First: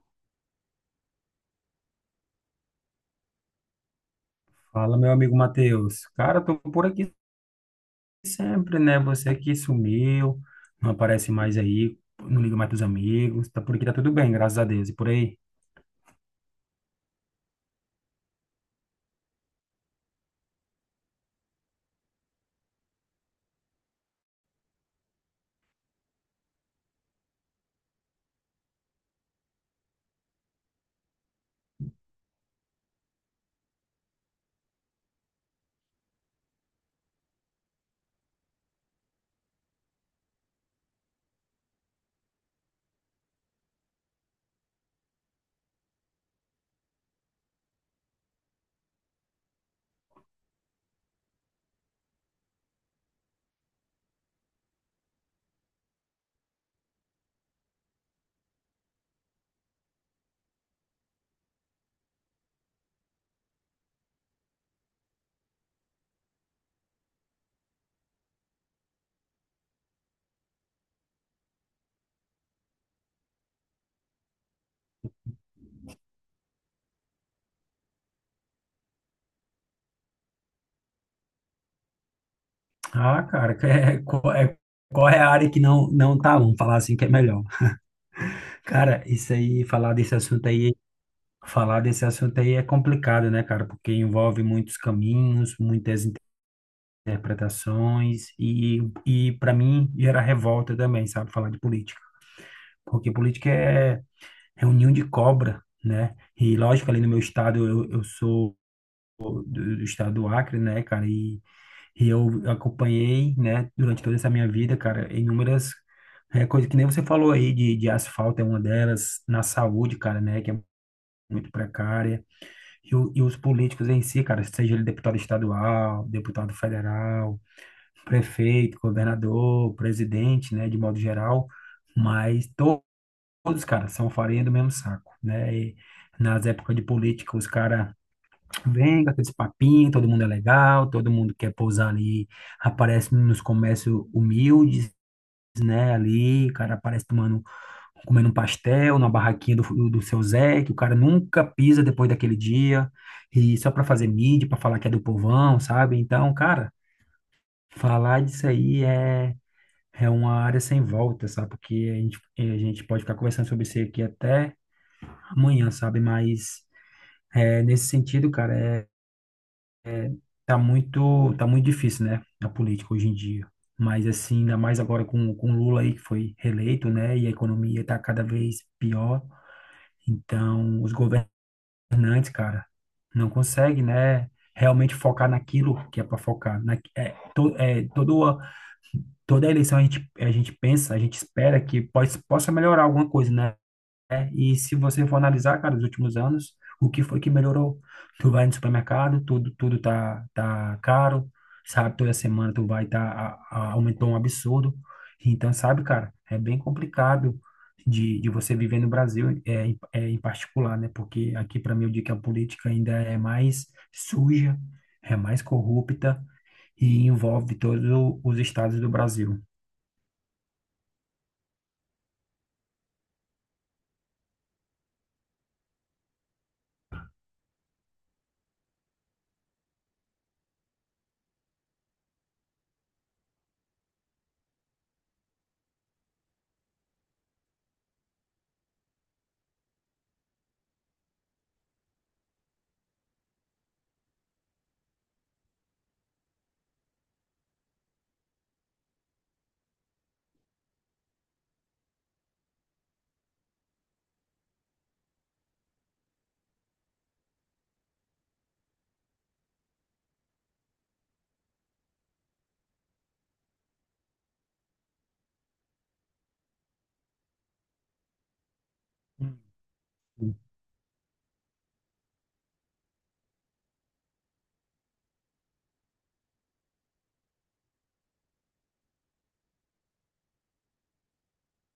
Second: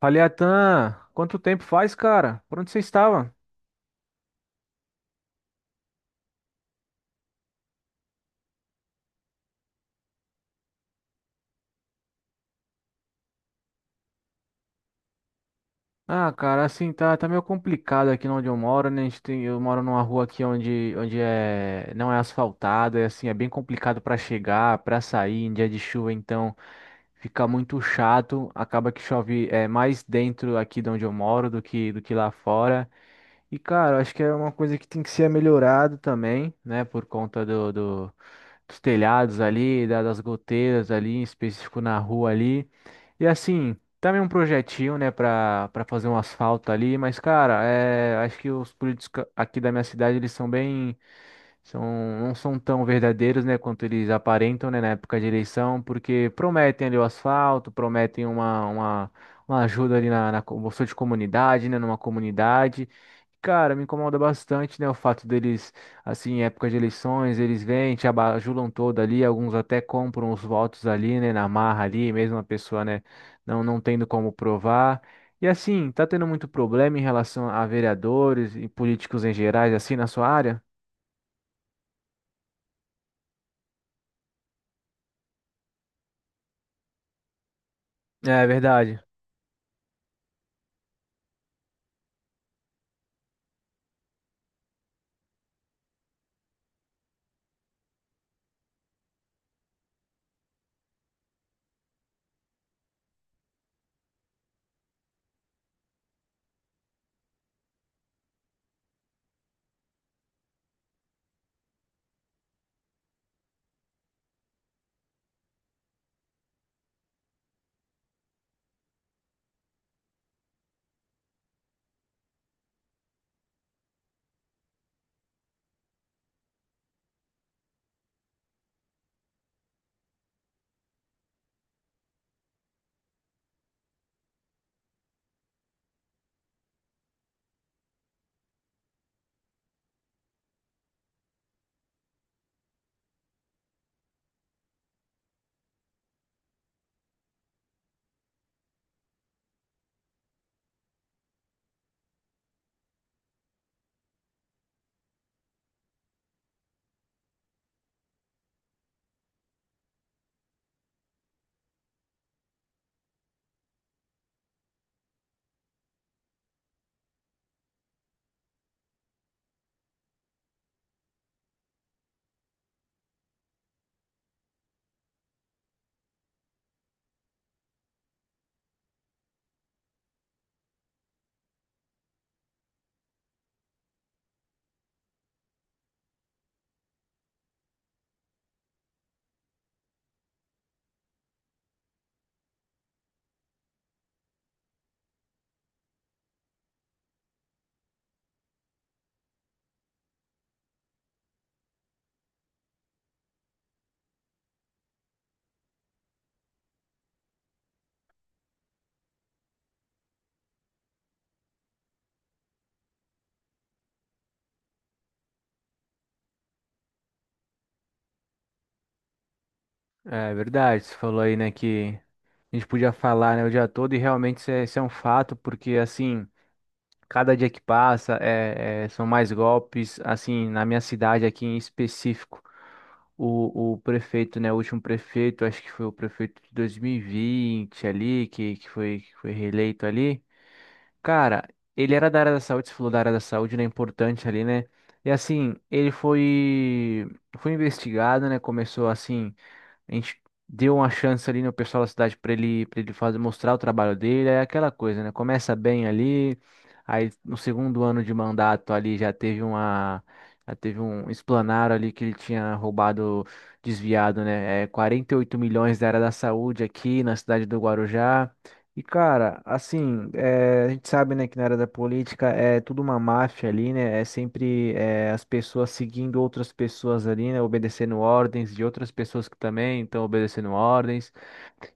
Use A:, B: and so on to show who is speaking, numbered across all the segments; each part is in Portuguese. A: Fala, Atan, quanto tempo faz, cara? Por onde você estava?
B: Fala, meu amigo Matheus. Cara, tô por aqui sempre, né? Você que sumiu, não aparece mais aí, não liga mais pros amigos. Tá por aqui, tá tudo bem, graças a Deus. E por aí?
A: Ah, cara, assim, tá meio complicado aqui onde eu moro, né? A gente tem, eu moro numa rua aqui onde é, não é asfaltada, e assim, é bem complicado pra chegar, pra sair em dia de chuva, então fica muito chato. Acaba que chove é, mais dentro aqui de onde eu moro do que lá fora. E, cara, eu acho que é uma coisa que tem que ser melhorado também, né? Por conta dos telhados ali, das goteiras ali, em específico na rua ali. E assim. Também um projetinho, né, pra fazer um asfalto ali, mas, cara, é, acho que os políticos aqui da minha cidade, eles são bem, são, não são tão verdadeiros, né, quanto eles aparentam, né, na época de eleição, porque prometem ali o asfalto, prometem uma, uma ajuda ali na bolsa de comunidade, né, numa comunidade. Cara, me incomoda bastante, né, o fato deles, assim, em época de eleições, eles vêm, te abajulam todo ali, alguns até compram os votos ali, né, na marra ali, mesmo a pessoa, né, não tendo como provar. E assim, tá tendo muito problema em relação a vereadores e políticos em gerais, assim, na sua área?
B: Ah, cara, que é, qual é a área que não tá? Vamos falar assim que é melhor.
A: É verdade,
B: Cara, isso aí, falar desse assunto aí é complicado, né, cara? Porque envolve muitos caminhos, muitas interpretações e para mim, gera revolta também, sabe? Falar de política. Porque política é um ninho de cobra, né? E lógico, ali no meu estado, eu sou do, do estado do Acre, né, cara? E eu acompanhei, né, durante toda essa minha vida, cara, inúmeras coisas que nem você falou aí, de asfalto é uma delas, na saúde, cara, né, que é muito precária. E os políticos em si, cara, seja ele deputado estadual, deputado federal, prefeito, governador, presidente, né, de modo geral, mas todos, cara, são farinha do mesmo saco, né? E nas épocas de política, os caras vêm com aqueles papinhos, todo mundo é legal, todo mundo quer pousar ali, aparece nos comércios humildes, né? Ali, o cara aparece tomando, comendo um pastel na barraquinha do seu Zé, que o cara nunca pisa depois daquele dia, e só pra fazer mídia, pra falar que é do povão, sabe? Então, cara, falar disso aí é. É uma área sem volta, sabe? Porque a gente pode ficar conversando sobre isso aqui até amanhã, sabe? Mas nesse sentido, cara, é, tá muito difícil, né? A política hoje em dia. Mas assim, ainda mais agora com o Lula aí que foi reeleito, né? E a economia tá cada vez pior. Então, os governantes, cara, não conseguem, né? Realmente focar naquilo que é para focar. Na, é, to, é, toda, toda eleição a gente pensa, a gente espera que possa melhorar alguma coisa, né? E se você for analisar, cara, os últimos anos, o que foi que melhorou? Tu vai no supermercado, tudo tá caro, sabe? Toda semana tu vai tá, aumentou um absurdo. Então, sabe, cara, é bem complicado de você viver no Brasil, em particular, né? Porque aqui, para mim, eu digo que a política ainda é mais suja, é mais corrupta e envolve todos os estados do Brasil.
A: é verdade. Você falou aí, né, que a gente podia falar, né, o dia todo e realmente isso é um fato, porque assim, cada dia que passa são mais golpes, assim, na minha cidade aqui em específico. O prefeito, né? O último prefeito, acho que foi o prefeito de 2020 ali, que foi reeleito ali. Cara, ele era da área da saúde, você falou da área da saúde, né? Importante ali, né? E assim, ele foi investigado, né? Começou assim. A gente deu uma chance ali no pessoal da cidade para ele fazer, mostrar o trabalho dele, é aquela coisa, né? Começa bem ali, aí no segundo ano de mandato ali já teve um explanar ali que ele tinha roubado, desviado, né? É, 48 milhões da área da saúde aqui na cidade do Guarujá. E cara, assim,
B: Hum.
A: a gente sabe, né, que na área da política é tudo uma máfia ali, né? É sempre as pessoas seguindo outras pessoas ali, né? Obedecendo ordens de outras pessoas que também estão obedecendo ordens.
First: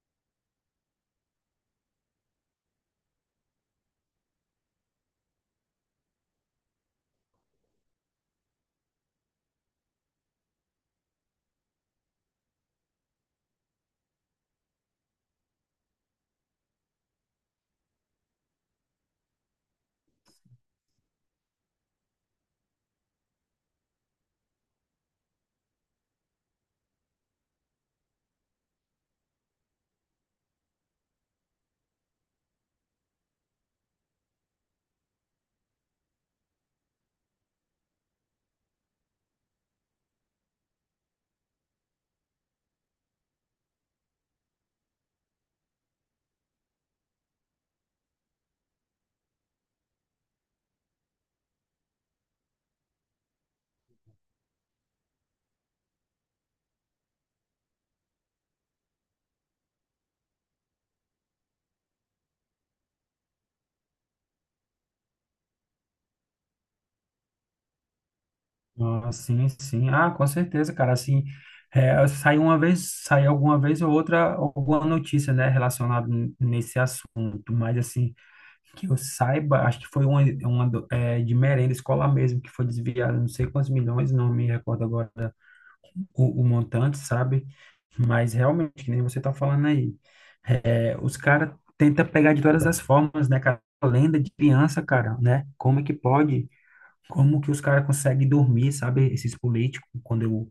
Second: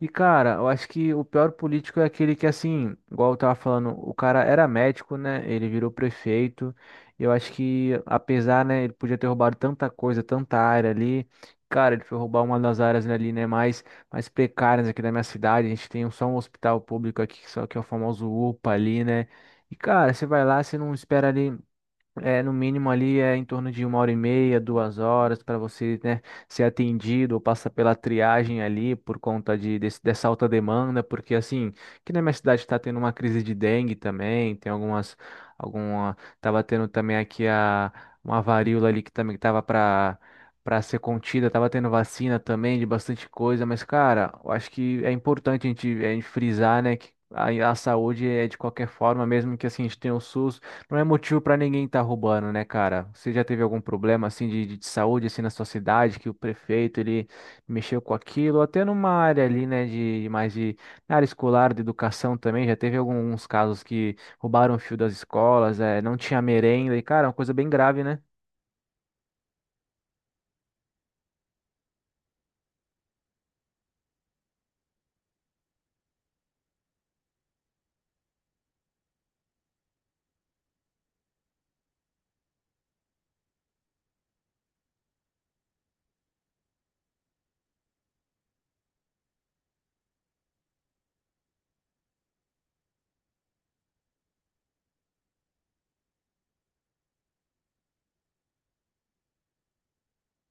A: E, cara, eu acho que o pior político é aquele que, assim, igual eu tava falando, o cara era médico, né? Ele virou prefeito. Eu acho que, apesar, né, ele podia ter roubado tanta coisa, tanta área ali. Cara, ele foi roubar uma das áreas ali, né, mais precárias aqui da minha cidade. A gente tem só um hospital público aqui, que só que é o famoso UPA ali, né? E, cara, você vai lá, você não espera ali. É, no mínimo ali é em torno de 1 hora e meia, 2 horas para você, né, ser atendido ou passar pela triagem ali por conta de, dessa alta demanda, porque assim, que na minha cidade está tendo uma crise de dengue também, tem tava tendo também aqui uma varíola ali que também tava para ser contida, tava tendo vacina também de bastante coisa, mas cara, eu acho que é importante a gente frisar, né, que a saúde é de qualquer forma, mesmo que assim a gente tenha o SUS, não é motivo pra ninguém estar roubando, né, cara? Você já teve algum problema assim de, de saúde assim na sua cidade que o prefeito ele mexeu com aquilo, até numa área ali, né, de mais de na área escolar, de educação também, já teve alguns casos que roubaram o fio das escolas, é, não tinha merenda e cara, é uma coisa bem grave, né?
B: Ah, sim, sim. Ah, com certeza, cara. Assim, sai alguma vez ou outra alguma notícia, né, relacionada nesse assunto. Mas assim, que eu saiba, acho que foi uma, de merenda escolar mesmo que foi desviada, não sei quantos milhões, não me recordo agora o montante, sabe? Mas realmente, que nem você tá falando aí, os caras tentam pegar de todas as formas, né, cara? Lenda de criança, cara, né? Como é que pode? Como que os caras conseguem dormir, sabe? Esses políticos, quando eu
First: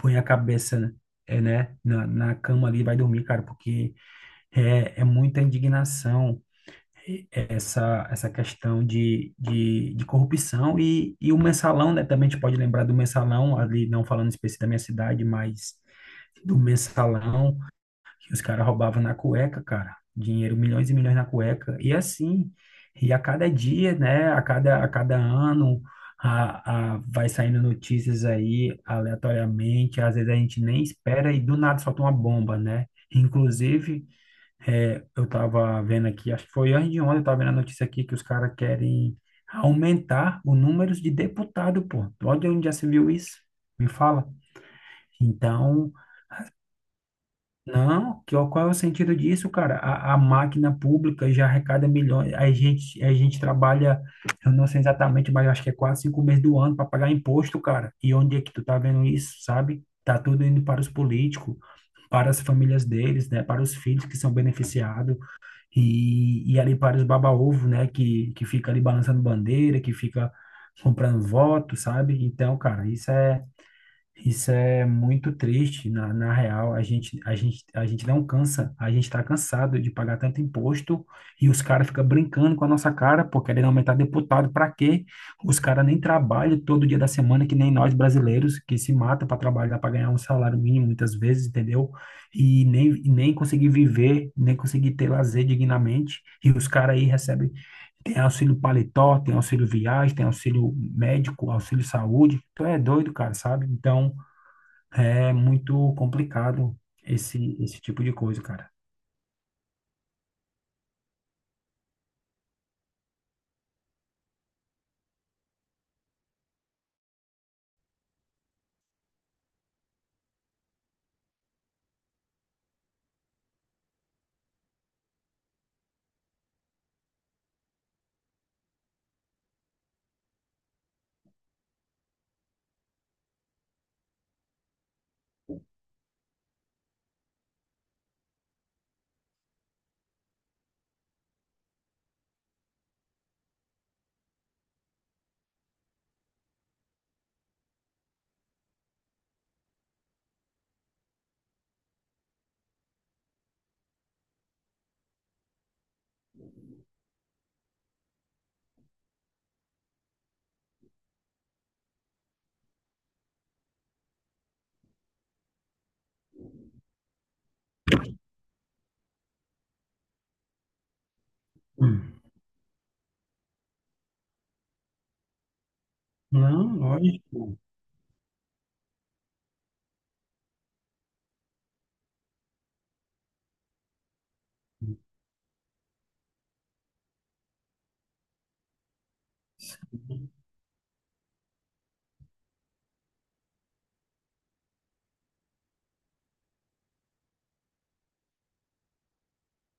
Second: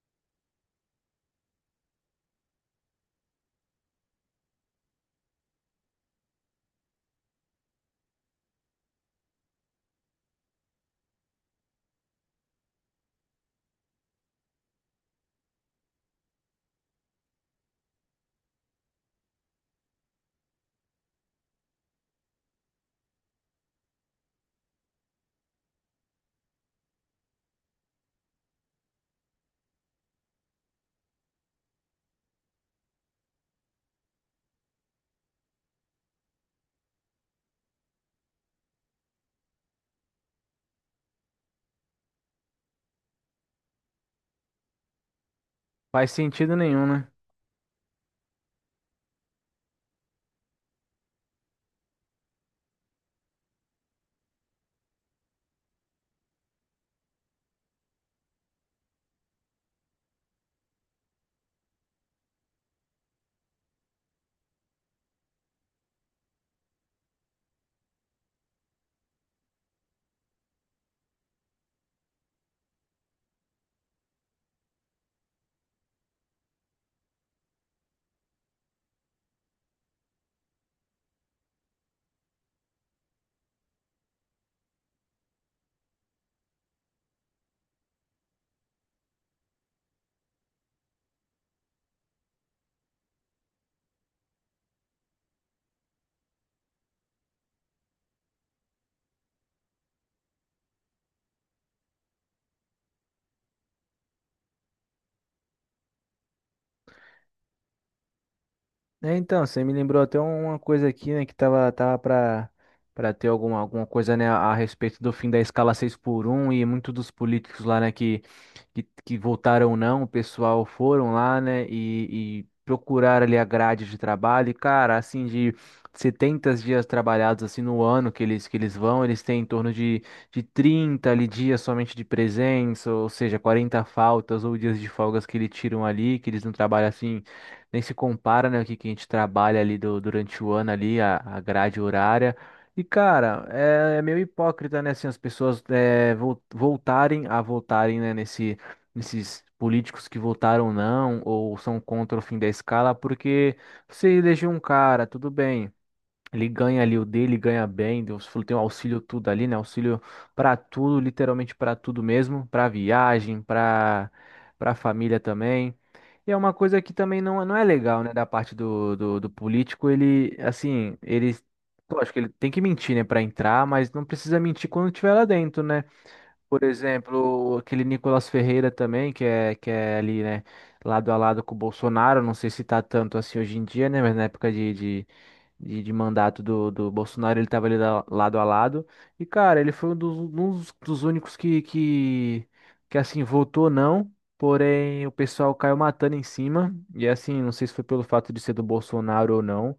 B: ponho a cabeça, né, na cama ali, vai dormir, cara, porque é muita indignação, essa questão de corrupção e o mensalão, né? Também a gente pode lembrar do mensalão, ali, não falando específico da minha cidade, mas do mensalão os caras roubavam na cueca, cara. Dinheiro, milhões e milhões na cueca. E assim, e a cada dia, né? A cada ano, vai saindo notícias aí aleatoriamente. Às vezes a gente nem espera e do nada solta uma bomba, né? Inclusive, eu tava vendo aqui, acho que foi antes de ontem, eu tava vendo a notícia aqui que os caras querem aumentar o número de deputado, pô. Olha onde já se viu isso. Me fala. Então,
A: Faz sentido nenhum, né?
B: não, qual é o sentido disso, cara? A máquina pública já arrecada milhões. A gente trabalha, eu não sei exatamente, mas eu acho que é quase 5 meses do ano para pagar imposto, cara. E onde é que tu tá vendo isso, sabe? Tá tudo indo para os políticos, para as famílias deles, né? Para os filhos que são beneficiados e ali para os baba-ovo, né? Que fica ali balançando bandeira, que fica comprando voto, sabe? Então, cara, isso é muito triste, na real, a gente não cansa, a gente está cansado de pagar tanto imposto e os caras ficam brincando com a nossa cara, pô, querendo aumentar deputado, para quê? Os caras nem trabalham todo dia da semana, que nem nós brasileiros, que se mata para trabalhar, para ganhar um salário mínimo muitas vezes, entendeu? E nem conseguir viver, nem conseguir ter lazer dignamente, e os caras aí recebem, tem auxílio paletó, tem auxílio viagem, tem auxílio médico, auxílio saúde, tu é doido, cara, sabe? Então, é muito complicado esse tipo de coisa, cara.
A: É, então, você me lembrou até uma coisa aqui, né, que tava, para ter alguma, coisa, né, a respeito do fim da escala 6 por um e muitos dos políticos lá, né, que votaram não, o pessoal foram lá, né, e procuraram ali a grade de trabalho e, cara, assim, de 70 dias trabalhados, assim, no ano que eles vão, eles têm em torno de, 30 ali dias somente de presença, ou seja, 40 faltas ou dias de folgas que eles tiram ali, que eles não trabalham, assim, nem se compara, né, o que, que a gente trabalha ali durante o ano ali, a, grade horária. E, cara, é meio hipócrita, né, assim, as pessoas é, voltarem a votarem, né, nesses políticos que votaram não ou são contra o fim da escala, porque você elegeu um cara, tudo bem. Ele ganha ali o dele, ganha bem, Deus falou, tem um auxílio tudo ali, né? Auxílio pra tudo, literalmente pra tudo mesmo, pra viagem, pra para família também. E é uma coisa que também não é legal, né, da parte do político, ele assim, ele lógico que
B: Hum.
A: ele tem que mentir, né, pra entrar, mas não precisa mentir quando estiver lá dentro, né? Por
B: Não,
A: exemplo,
B: lógico.
A: aquele Nicolas Ferreira também, que é ali, né, lado a lado com o Bolsonaro, não sei se tá tanto assim hoje em dia, né, mas na época de mandato do Bolsonaro ele tava ali lado a lado. E, cara, ele foi um dos,
B: Sim,
A: um dos únicos assim, votou não, porém o pessoal caiu matando em cima. E, assim, não sei se foi pelo fato de ser do Bolsonaro ou não.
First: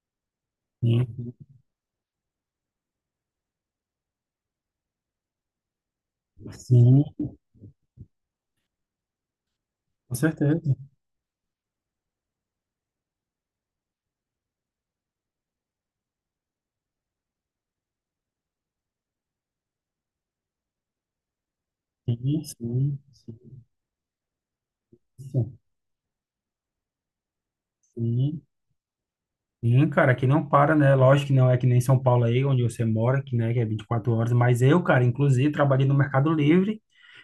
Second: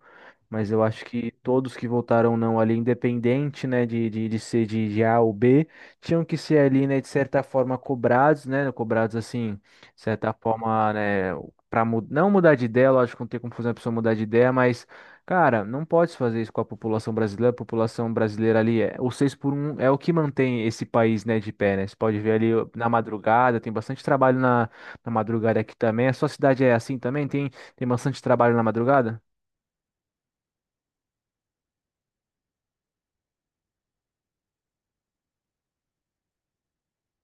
A: Mas eu acho que
B: sim,
A: todos que votaram não ali, independente, né, de ser de A ou B, tinham que ser ali, né,
B: sim,
A: de certa forma cobrados, né, cobrados assim, de
B: com
A: certa
B: certeza.
A: forma, né, para não mudar de ideia, lógico, não tem como fazer uma pessoa mudar de ideia, mas cara, não pode fazer isso com a população brasileira ali é, o 6 por um é o que mantém esse país, né, de pé, né? Você
B: Sim,
A: pode ver ali ó, na
B: sim, sim,
A: madrugada, tem bastante trabalho na, na
B: sim.
A: madrugada aqui também. A sua cidade é assim também? Tem tem bastante
B: Sim,
A: trabalho na madrugada?
B: sim, cara, que não para, né? Lógico que não é que nem São Paulo aí, onde você mora, que, né, que é 24 horas, mas eu, cara, inclusive, trabalhei no Mercado Livre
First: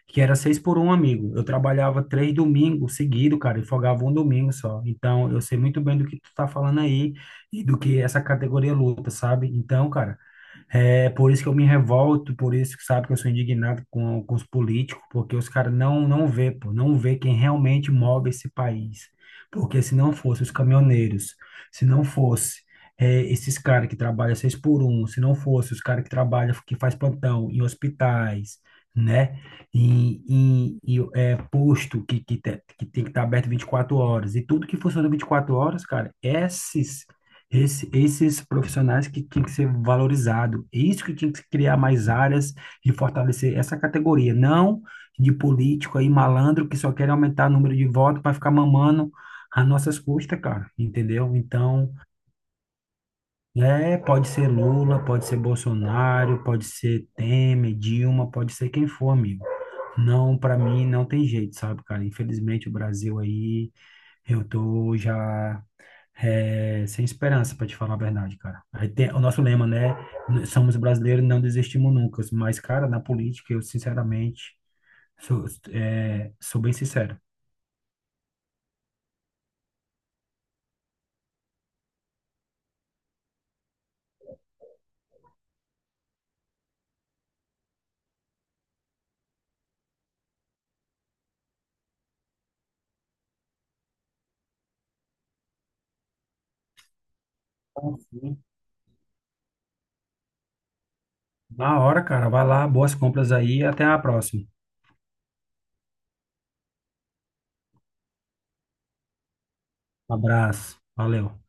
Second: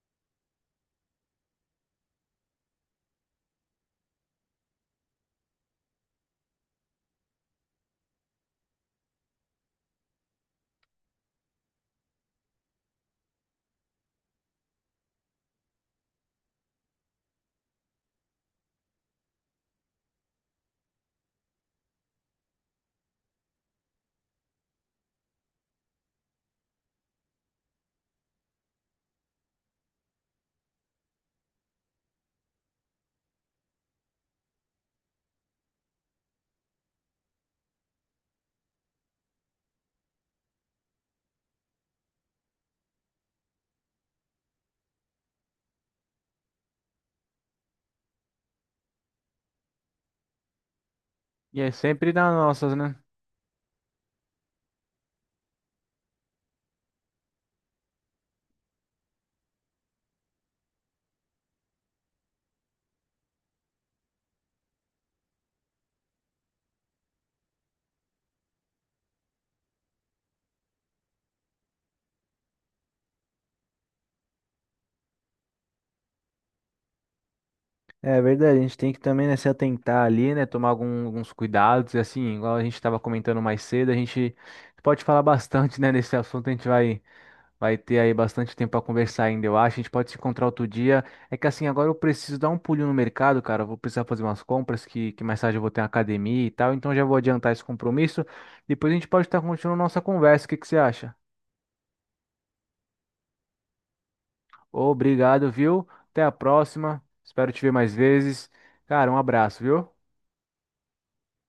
B: que era seis por um, amigo. Eu trabalhava 3 domingos seguido, cara, e folgava um domingo só. Então, eu sei muito bem do que tu tá falando aí e do que essa categoria luta, sabe? Então, cara, é por isso que eu me revolto, por isso que sabe que eu sou indignado com os políticos, porque os caras não vê, pô, não vê quem realmente move esse país. Porque se não fosse os caminhoneiros, se não fosse esses caras que trabalham seis por um, se não fosse os caras que trabalham, que faz plantão em hospitais, né? Posto que tem que estar aberto 24 horas, e tudo que funciona 24 horas, cara, esses profissionais que tinham que ser valorizados, é isso que tinha que se criar mais áreas e fortalecer essa categoria, não de político aí malandro que só quer aumentar o número de votos para ficar mamando às nossas custas, cara, entendeu?
A: E é
B: Então,
A: sempre nas nossas, né?
B: pode ser Lula, pode ser Bolsonaro, pode ser Temer, Dilma, pode ser quem for, amigo. Não, para mim não tem jeito, sabe, cara? Infelizmente o Brasil aí, eu tô já sem esperança, para te falar a verdade, cara. A gente o nosso lema, né? Somos brasileiros, não desistimos nunca. Mas, cara, na política, eu sinceramente sou, sou bem sincero.
A: É verdade, a gente tem que também, né, se atentar ali, né, tomar alguns cuidados, e assim, igual a gente estava comentando mais cedo, a gente pode falar bastante, né, nesse assunto, a gente vai, ter aí bastante tempo para conversar ainda, eu acho, a gente pode se encontrar outro dia, é que assim, agora eu preciso dar um pulinho no mercado, cara, eu vou precisar fazer umas compras, que mais tarde eu vou ter uma academia e tal, então já vou adiantar esse
B: Então,
A: compromisso,
B: sim.
A: depois a gente pode estar continuando nossa conversa, o que que você acha?
B: Na hora, cara, vai lá, boas compras aí, e até a próxima.
A: Obrigado, viu? Até a próxima, espero te ver mais vezes, cara, um abraço, viu?
B: Abraço, valeu.